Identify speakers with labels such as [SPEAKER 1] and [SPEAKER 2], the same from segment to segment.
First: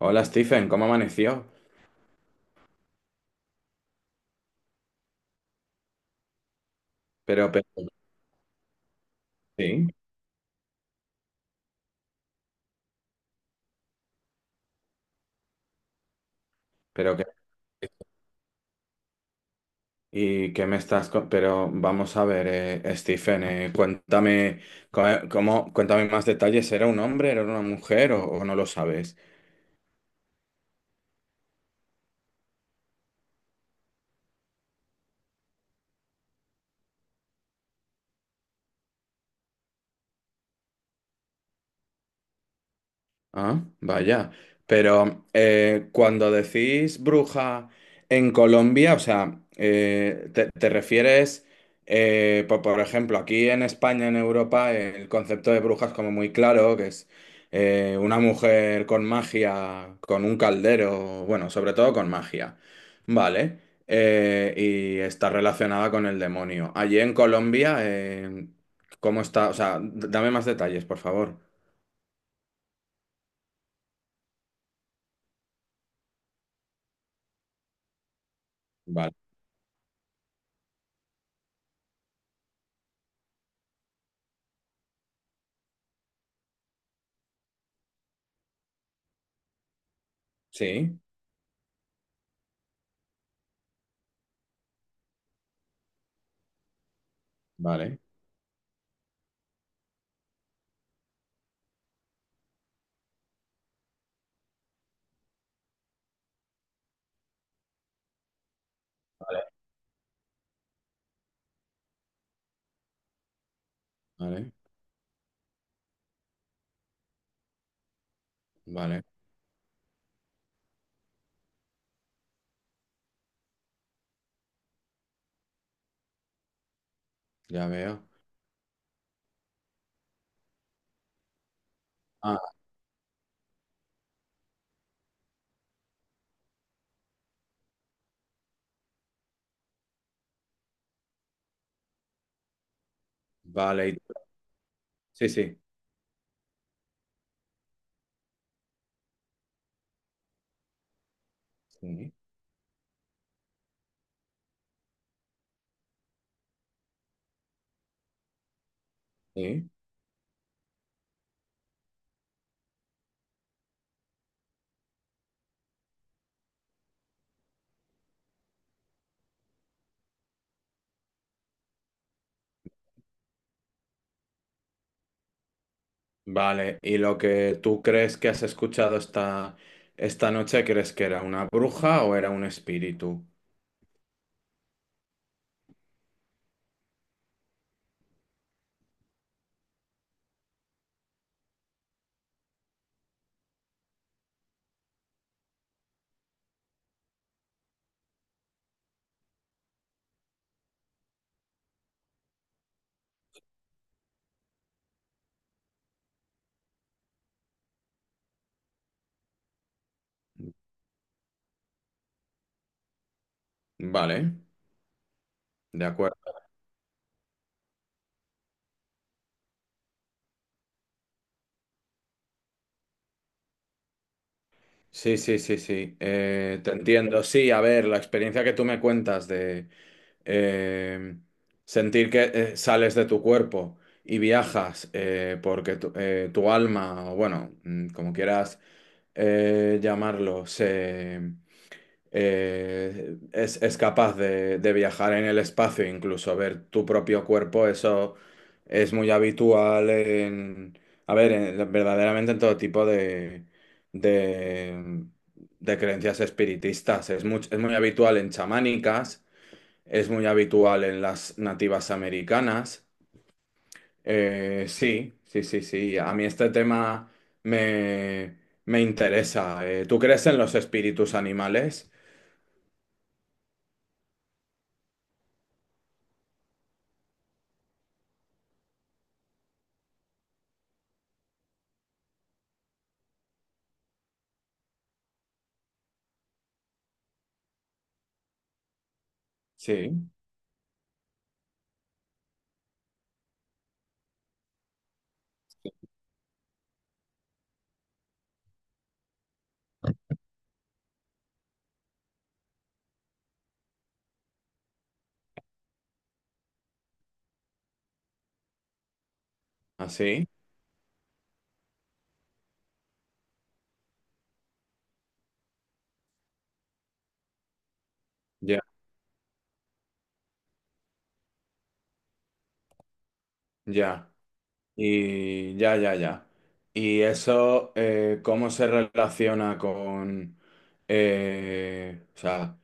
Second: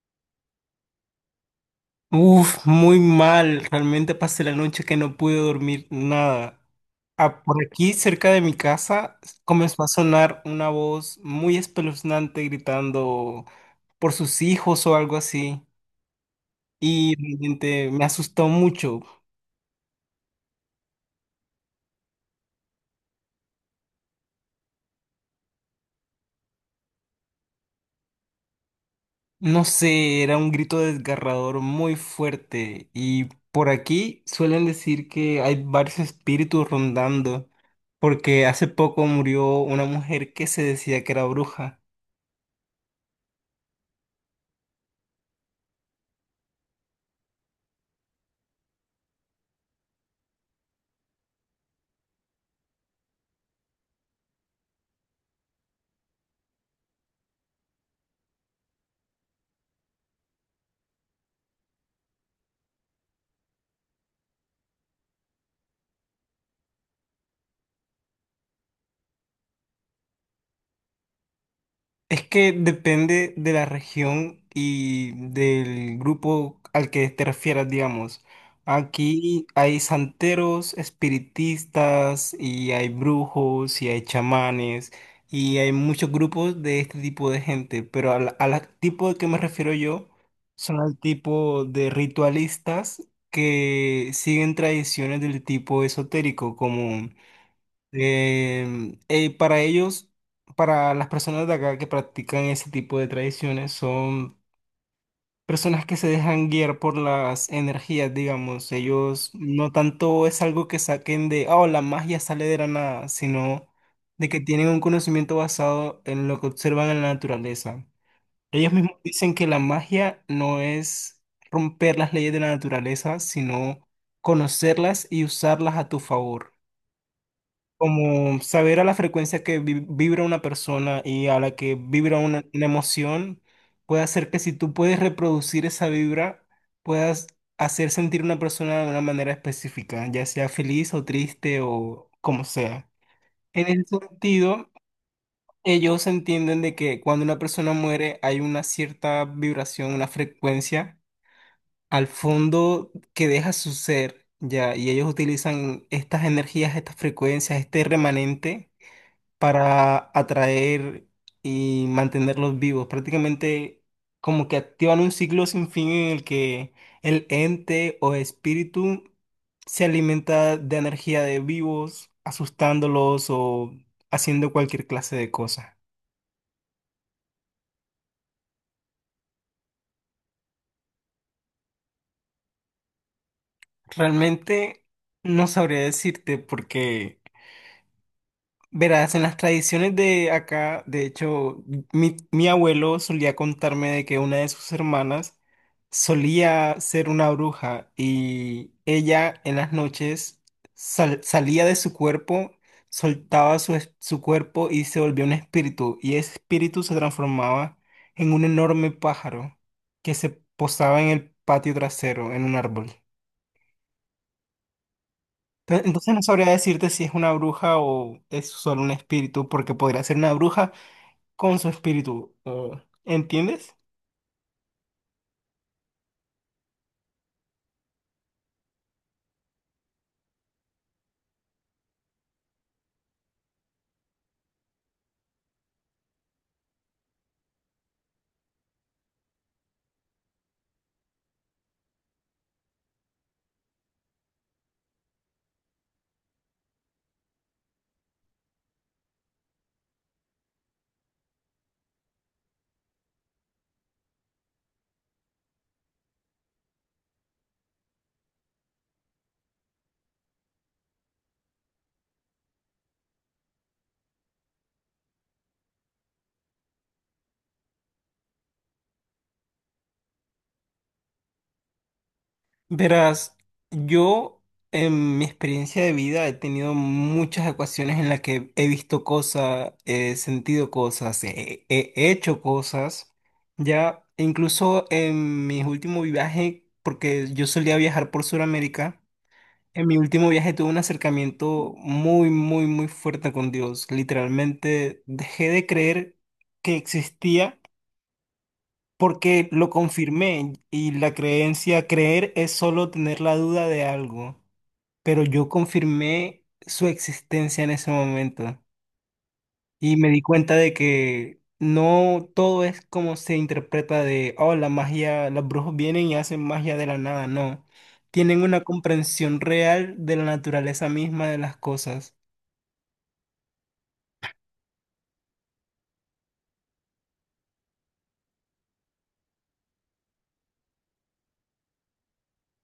[SPEAKER 1] Hola Stephen, ¿cómo amaneció?
[SPEAKER 2] Uf, muy mal. Realmente pasé la noche que no pude dormir nada. Ah,
[SPEAKER 1] Pero,
[SPEAKER 2] por
[SPEAKER 1] pero,
[SPEAKER 2] aquí, cerca de mi casa, comenzó
[SPEAKER 1] sí,
[SPEAKER 2] a sonar una voz muy espeluznante gritando por sus hijos o algo así. Y
[SPEAKER 1] pero que,
[SPEAKER 2] realmente me asustó mucho.
[SPEAKER 1] y qué me estás, co- pero vamos a ver, Stephen, cuéntame, cómo, cuéntame más detalles, ¿era un hombre, era una mujer o no lo sabes?
[SPEAKER 2] No sé, era un grito desgarrador muy fuerte. Y por aquí suelen decir que hay varios espíritus rondando, porque hace poco murió una mujer que se decía que era bruja.
[SPEAKER 1] Ah, vaya. Pero cuando decís bruja en Colombia, o sea, te refieres, por ejemplo, aquí en España, en Europa, el concepto de bruja es como muy claro, que es una mujer con magia, con un caldero, bueno, sobre todo con magia, ¿vale? Y está relacionada con el demonio. Allí en Colombia, ¿cómo está? O sea, dame más detalles, por favor.
[SPEAKER 2] Es que depende de la región y del grupo al que te refieras, digamos.
[SPEAKER 1] Vale.
[SPEAKER 2] Aquí hay santeros, espiritistas, y hay brujos, y hay chamanes, y hay muchos grupos de este tipo de gente, pero al tipo de que me refiero yo son al
[SPEAKER 1] Sí.
[SPEAKER 2] tipo de ritualistas que siguen tradiciones del tipo esotérico, como
[SPEAKER 1] Vale,
[SPEAKER 2] Para ellos, para las personas de acá que practican ese tipo de tradiciones, son personas que se dejan guiar por las energías, digamos. Ellos no tanto es algo que saquen de, oh, la magia sale de la nada, sino de que
[SPEAKER 1] vale,
[SPEAKER 2] tienen un conocimiento basado en lo que observan en la naturaleza. Ellos mismos
[SPEAKER 1] vale,
[SPEAKER 2] dicen que la magia no es romper las leyes de la naturaleza, sino conocerlas y usarlas a tu favor.
[SPEAKER 1] ya veo.
[SPEAKER 2] Como saber a la frecuencia que vibra una persona y a la que vibra
[SPEAKER 1] Ah,
[SPEAKER 2] una emoción puede hacer que si tú puedes reproducir esa vibra, puedas hacer sentir a una persona de una manera específica, ya sea feliz o triste o como sea. En ese
[SPEAKER 1] vale, y
[SPEAKER 2] sentido,
[SPEAKER 1] sí, sí,
[SPEAKER 2] ellos entienden de que cuando una persona muere hay una cierta vibración, una frecuencia al
[SPEAKER 1] sí,
[SPEAKER 2] fondo que deja su ser, ya, y ellos utilizan estas energías, estas frecuencias, este remanente
[SPEAKER 1] sí.
[SPEAKER 2] para atraer y mantenerlos vivos. Prácticamente como que activan un ciclo sin fin en el que el ente o espíritu se alimenta de energía de vivos, asustándolos o haciendo cualquier clase de cosa.
[SPEAKER 1] Vale, ¿y lo que tú crees que has escuchado esta, esta noche, crees que era una bruja o era un espíritu?
[SPEAKER 2] Realmente no sabría decirte porque verás, en las tradiciones de acá, de hecho, mi abuelo solía contarme de que una de sus hermanas solía ser una bruja y ella en las noches salía de su cuerpo, soltaba su cuerpo y se volvía un espíritu y ese espíritu se transformaba en un enorme pájaro que se posaba en el patio trasero, en un árbol.
[SPEAKER 1] Vale, de
[SPEAKER 2] Entonces
[SPEAKER 1] acuerdo.
[SPEAKER 2] no sabría decirte si es una bruja o es solo un espíritu, porque podría ser una bruja con su espíritu. ¿Entiendes?
[SPEAKER 1] Sí, sí, sí, sí, te entiendo. Sí, a ver, la experiencia que tú me cuentas de, eh, sentir que sales de tu cuerpo y viajas, porque tu alma, o bueno, mm, como quieras llamarlo, es capaz de viajar en el espacio, incluso ver tu propio cuerpo, eso es muy habitual en, a ver, verdaderamente en todo tipo de de de creencias espiritistas. Es muy, es muy habitual en chamánicas, es muy habitual en las nativas americanas. Sí, sí, sí, sí. A mí este tema me, me interesa. ¿Tú crees en los espíritus animales?
[SPEAKER 2] Verás, yo en mi experiencia de vida he tenido muchas ocasiones en las que he visto cosas, he sentido cosas, he hecho cosas. Ya, e incluso en mi último viaje, porque yo solía viajar por Sudamérica, en mi
[SPEAKER 1] Sí,
[SPEAKER 2] último viaje tuve un acercamiento muy, muy, muy fuerte con Dios. Literalmente dejé de creer que existía. Porque lo confirmé y la creencia, creer es solo tener la duda de algo, pero yo confirmé su existencia en ese momento y me di
[SPEAKER 1] así.
[SPEAKER 2] cuenta de que no todo es como se interpreta de, oh, la magia, los brujos vienen y hacen magia de la nada, no, tienen
[SPEAKER 1] Ya,
[SPEAKER 2] una comprensión real de la naturaleza misma de las cosas.
[SPEAKER 1] ya. Y ya, ya, ya. ¿Y eso, cómo se relaciona con o sea,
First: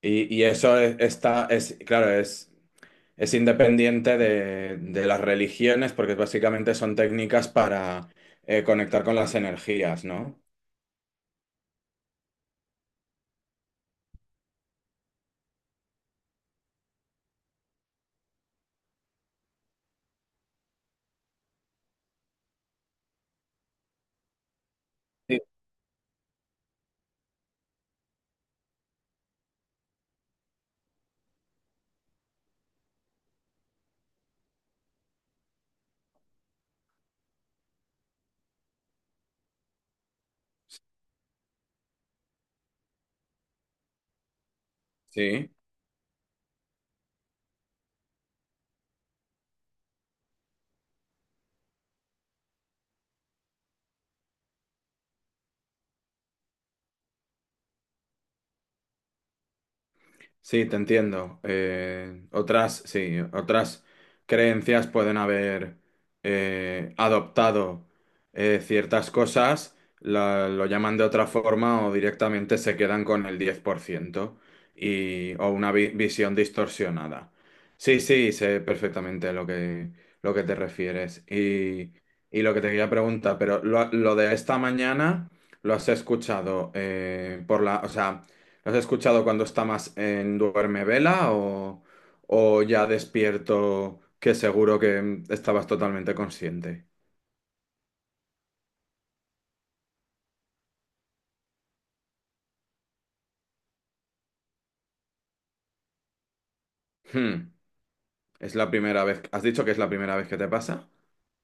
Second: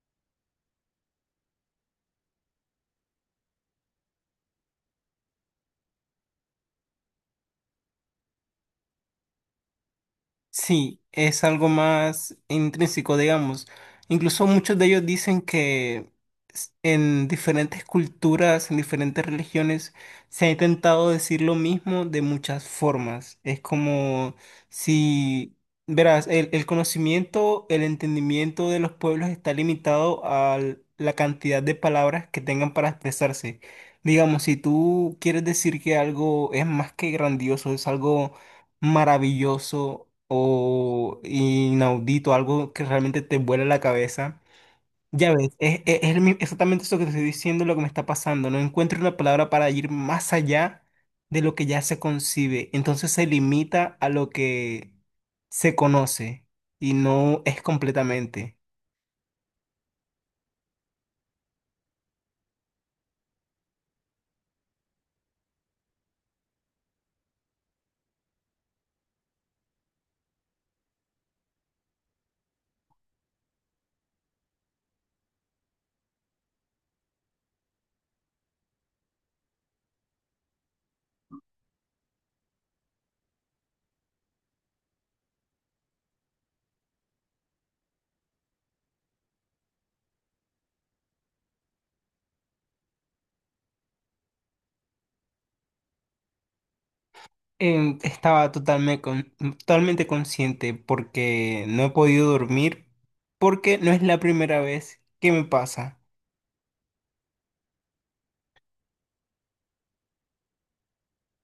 [SPEAKER 1] y eso es, claro, es... Es independiente de las religiones porque básicamente son técnicas para conectar con las energías, ¿no?
[SPEAKER 2] Sí, es algo más intrínseco, digamos. Incluso muchos de ellos dicen que en diferentes culturas, en diferentes religiones, se ha intentado decir lo mismo de muchas formas. Es como
[SPEAKER 1] Sí.
[SPEAKER 2] si, verás, el conocimiento, el entendimiento de los pueblos está limitado a la cantidad de palabras que tengan para expresarse. Digamos, si tú quieres decir que algo es más que grandioso, es algo maravilloso o inaudito, algo que realmente te vuela la cabeza. Ya ves,
[SPEAKER 1] Sí.
[SPEAKER 2] exactamente eso que te estoy diciendo, lo que me está pasando. No encuentro una palabra para ir más allá de lo que ya se concibe. Entonces se limita a lo que se conoce y no es completamente.
[SPEAKER 1] Sí, te entiendo. Otras, sí, otras creencias pueden haber adoptado ciertas cosas, lo llaman de otra forma o directamente se quedan con el 10% y, o una visión distorsionada. Sí, sí, sé perfectamente lo que te refieres y lo que te quería preguntar, pero lo de esta mañana lo has escuchado, por la, o sea... ¿Lo ¿Has escuchado cuando está más en duerme vela o ya despierto que seguro que mm, estabas totalmente consciente?
[SPEAKER 2] Estaba totalmente, totalmente consciente porque no he podido dormir, porque no es la primera vez que me pasa.
[SPEAKER 1] Hmm. Es la primera vez. ¿Has dicho que es la primera vez que te pasa?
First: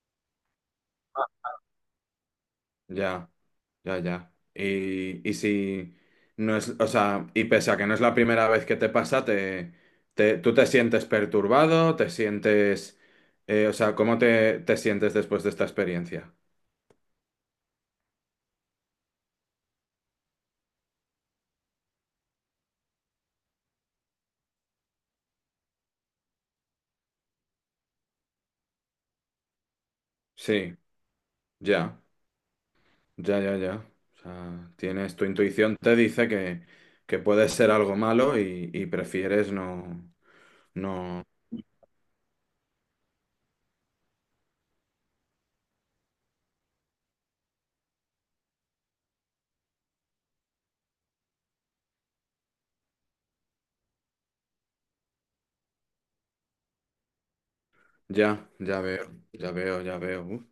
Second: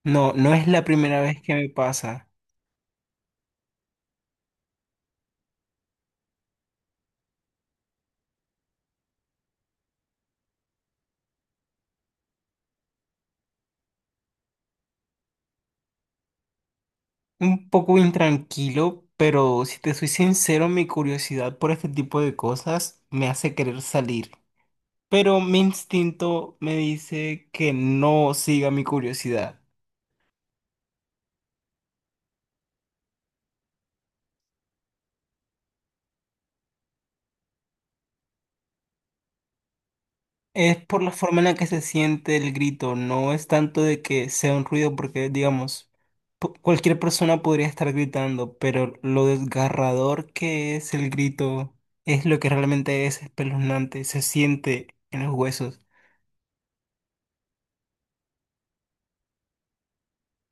[SPEAKER 2] No, no es la primera vez que me pasa.
[SPEAKER 1] Ya, ya, ya. Y si no es, o sea, y pese a que no es la primera vez que te pasa, tú te sientes perturbado, te sientes, o sea, ¿cómo te sientes después de esta experiencia?
[SPEAKER 2] Un poco intranquilo, pero si te soy sincero, mi curiosidad por este tipo de cosas me hace querer salir. Pero mi instinto me dice que no siga mi curiosidad.
[SPEAKER 1] Sí, ya. Ya, ya, ya. O sea, tienes, tu intuición te dice que puede ser algo malo y prefieres no,
[SPEAKER 2] Es por la
[SPEAKER 1] no.
[SPEAKER 2] forma en la que se siente el grito, no es tanto de que sea un ruido, porque digamos, cualquier persona podría estar gritando, pero lo desgarrador que es el grito es lo que realmente es espeluznante, se siente en los huesos.
[SPEAKER 1] Ya, ya veo, ya veo, ya veo. Uf.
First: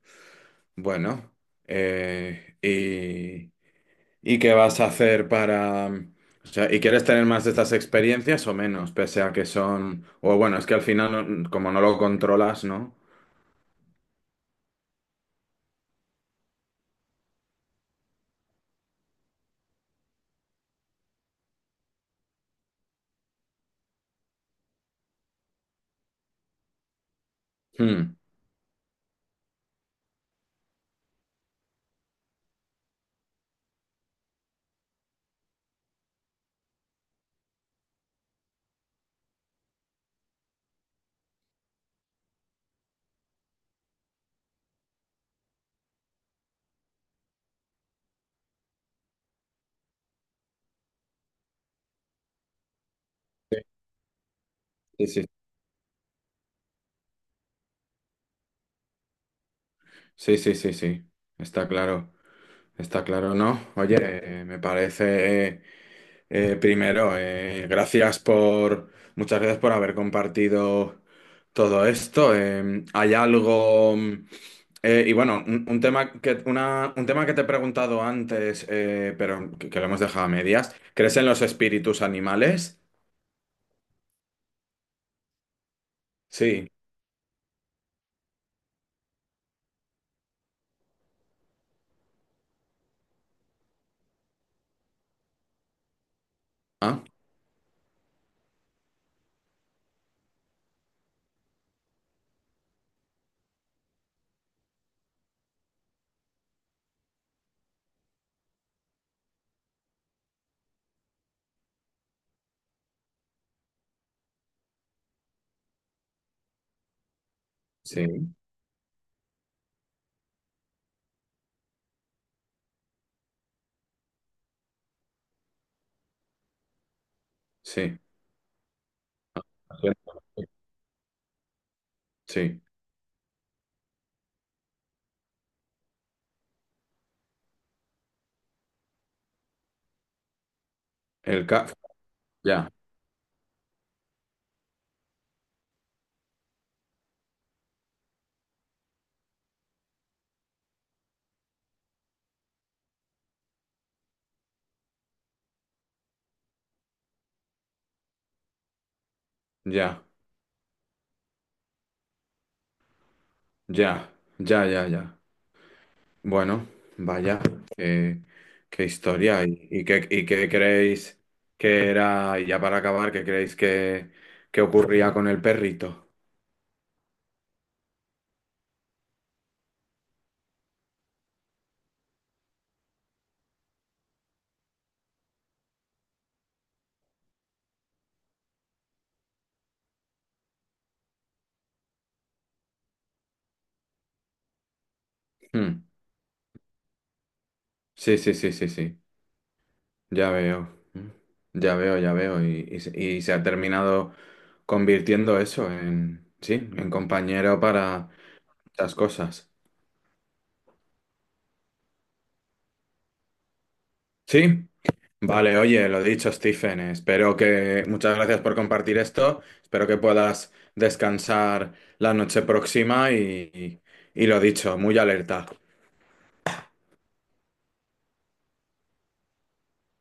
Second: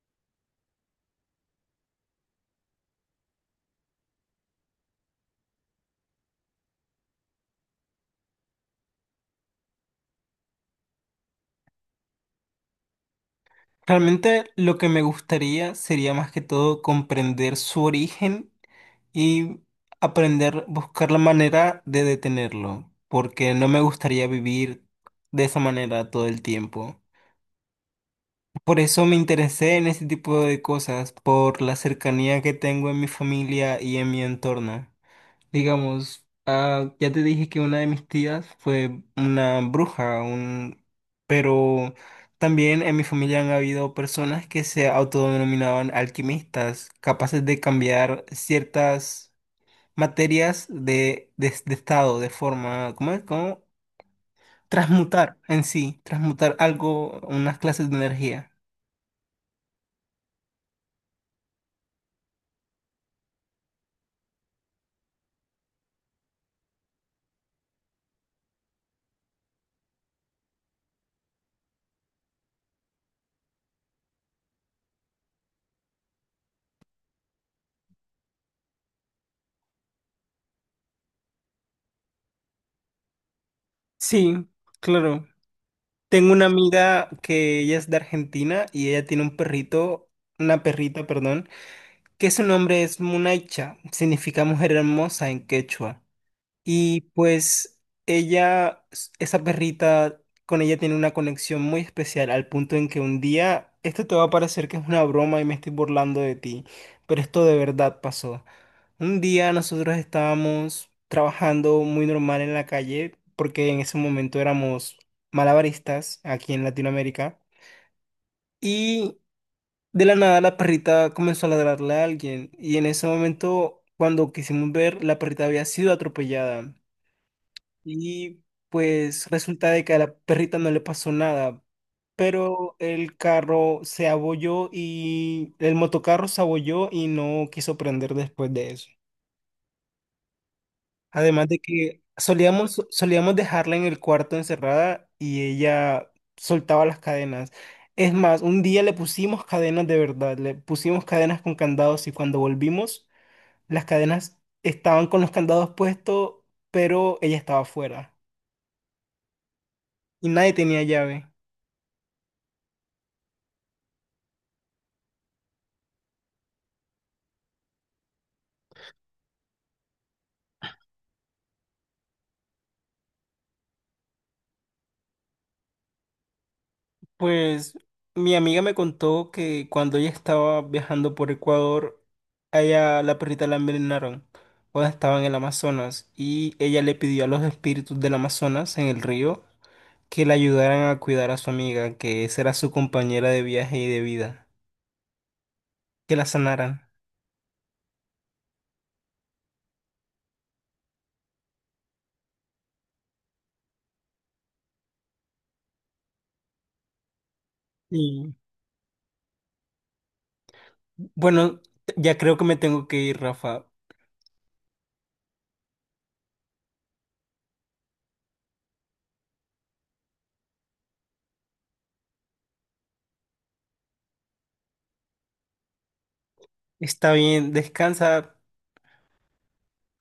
[SPEAKER 1] Bueno, eh, y, ¿y qué vas a hacer para... O sea, y quieres tener más de estas experiencias o menos? Pese a que son... O bueno, es que al final, como no lo controlas, ¿no?
[SPEAKER 2] Realmente lo que me gustaría sería más que todo comprender su origen y aprender, buscar la manera de detenerlo, porque no me gustaría vivir de esa manera todo el tiempo.
[SPEAKER 1] Hmm.
[SPEAKER 2] Por eso me interesé en ese tipo de cosas, por la cercanía que tengo en mi familia y en mi entorno. Digamos, ah, ya te dije que una de mis tías fue una bruja, un... pero también en mi familia han habido personas que se autodenominaban alquimistas, capaces de cambiar ciertas materias de, de estado, de forma, ¿cómo es? ¿Cómo?
[SPEAKER 1] Sí, sí,
[SPEAKER 2] Transmutar en sí, transmutar algo, unas clases de energía.
[SPEAKER 1] sí, sí, sí, sí, sí. Está claro, está claro, ¿no? Oye, me parece... primero, gracias por, muchas gracias por haber compartido todo esto. Hay algo, mm, bueno, un tema que, un tema que te he preguntado antes, pero que lo hemos dejado a medias. ¿Crees en los espíritus animales?
[SPEAKER 2] Sí, claro. Tengo una
[SPEAKER 1] Sí.
[SPEAKER 2] amiga que ella es de Argentina y ella tiene un perrito, una perrita, perdón, que su nombre es Munaicha, significa mujer hermosa en quechua. Y
[SPEAKER 1] Ah,
[SPEAKER 2] pues ella, esa perrita, con ella tiene una conexión muy especial, al punto en que un día, esto te va a parecer que es una broma y me estoy burlando de ti, pero esto de verdad pasó. Un día nosotros estábamos trabajando muy normal en la calle, porque en ese momento éramos malabaristas aquí en Latinoamérica.
[SPEAKER 1] sí,
[SPEAKER 2] Y de la nada la perrita comenzó a ladrarle a alguien y en ese momento, cuando quisimos ver, la perrita había sido atropellada
[SPEAKER 1] sí.
[SPEAKER 2] y pues resulta
[SPEAKER 1] Lo
[SPEAKER 2] de que a la
[SPEAKER 1] siento.
[SPEAKER 2] perrita no le pasó nada,
[SPEAKER 1] Sí.
[SPEAKER 2] pero el carro se abolló y el motocarro se abolló y no quiso prender después de eso.
[SPEAKER 1] El
[SPEAKER 2] Además de
[SPEAKER 1] ca...
[SPEAKER 2] que
[SPEAKER 1] Ya,
[SPEAKER 2] solíamos dejarla en el cuarto encerrada y ella soltaba las cadenas. Es más, un día le pusimos cadenas de verdad, le pusimos cadenas con candados y cuando volvimos, las cadenas estaban con los candados puestos, pero ella estaba afuera
[SPEAKER 1] ya,
[SPEAKER 2] y nadie tenía llave.
[SPEAKER 1] ya, ya, ya, ya. Bueno, vaya, qué, qué historia. ¿Y qué, y qué creéis que era, y ya para acabar, qué creéis que ocurría con el perrito?
[SPEAKER 2] Pues mi amiga me contó que cuando ella estaba viajando por Ecuador, a ella la perrita la envenenaron cuando estaba en el Amazonas y ella le pidió a los espíritus del Amazonas en el río que la ayudaran a cuidar a su amiga, que esa era su compañera de viaje y de vida,
[SPEAKER 1] Mm.
[SPEAKER 2] que la sanaran.
[SPEAKER 1] Sí, sí, sí, sí, sí, ya veo. Mm. Ya veo, ya veo. Y se se ha terminado convirtiendo eso en, sí, en compañero para
[SPEAKER 2] Y
[SPEAKER 1] muchas cosas.
[SPEAKER 2] bueno, ya creo que me tengo que ir, Rafa.
[SPEAKER 1] Sí. Vale, oye, lo dicho, Stephen, espero que... Muchas gracias por compartir esto. Espero que puedas descansar la noche próxima y lo dicho, muy alerta.
[SPEAKER 2] Está bien, descansa.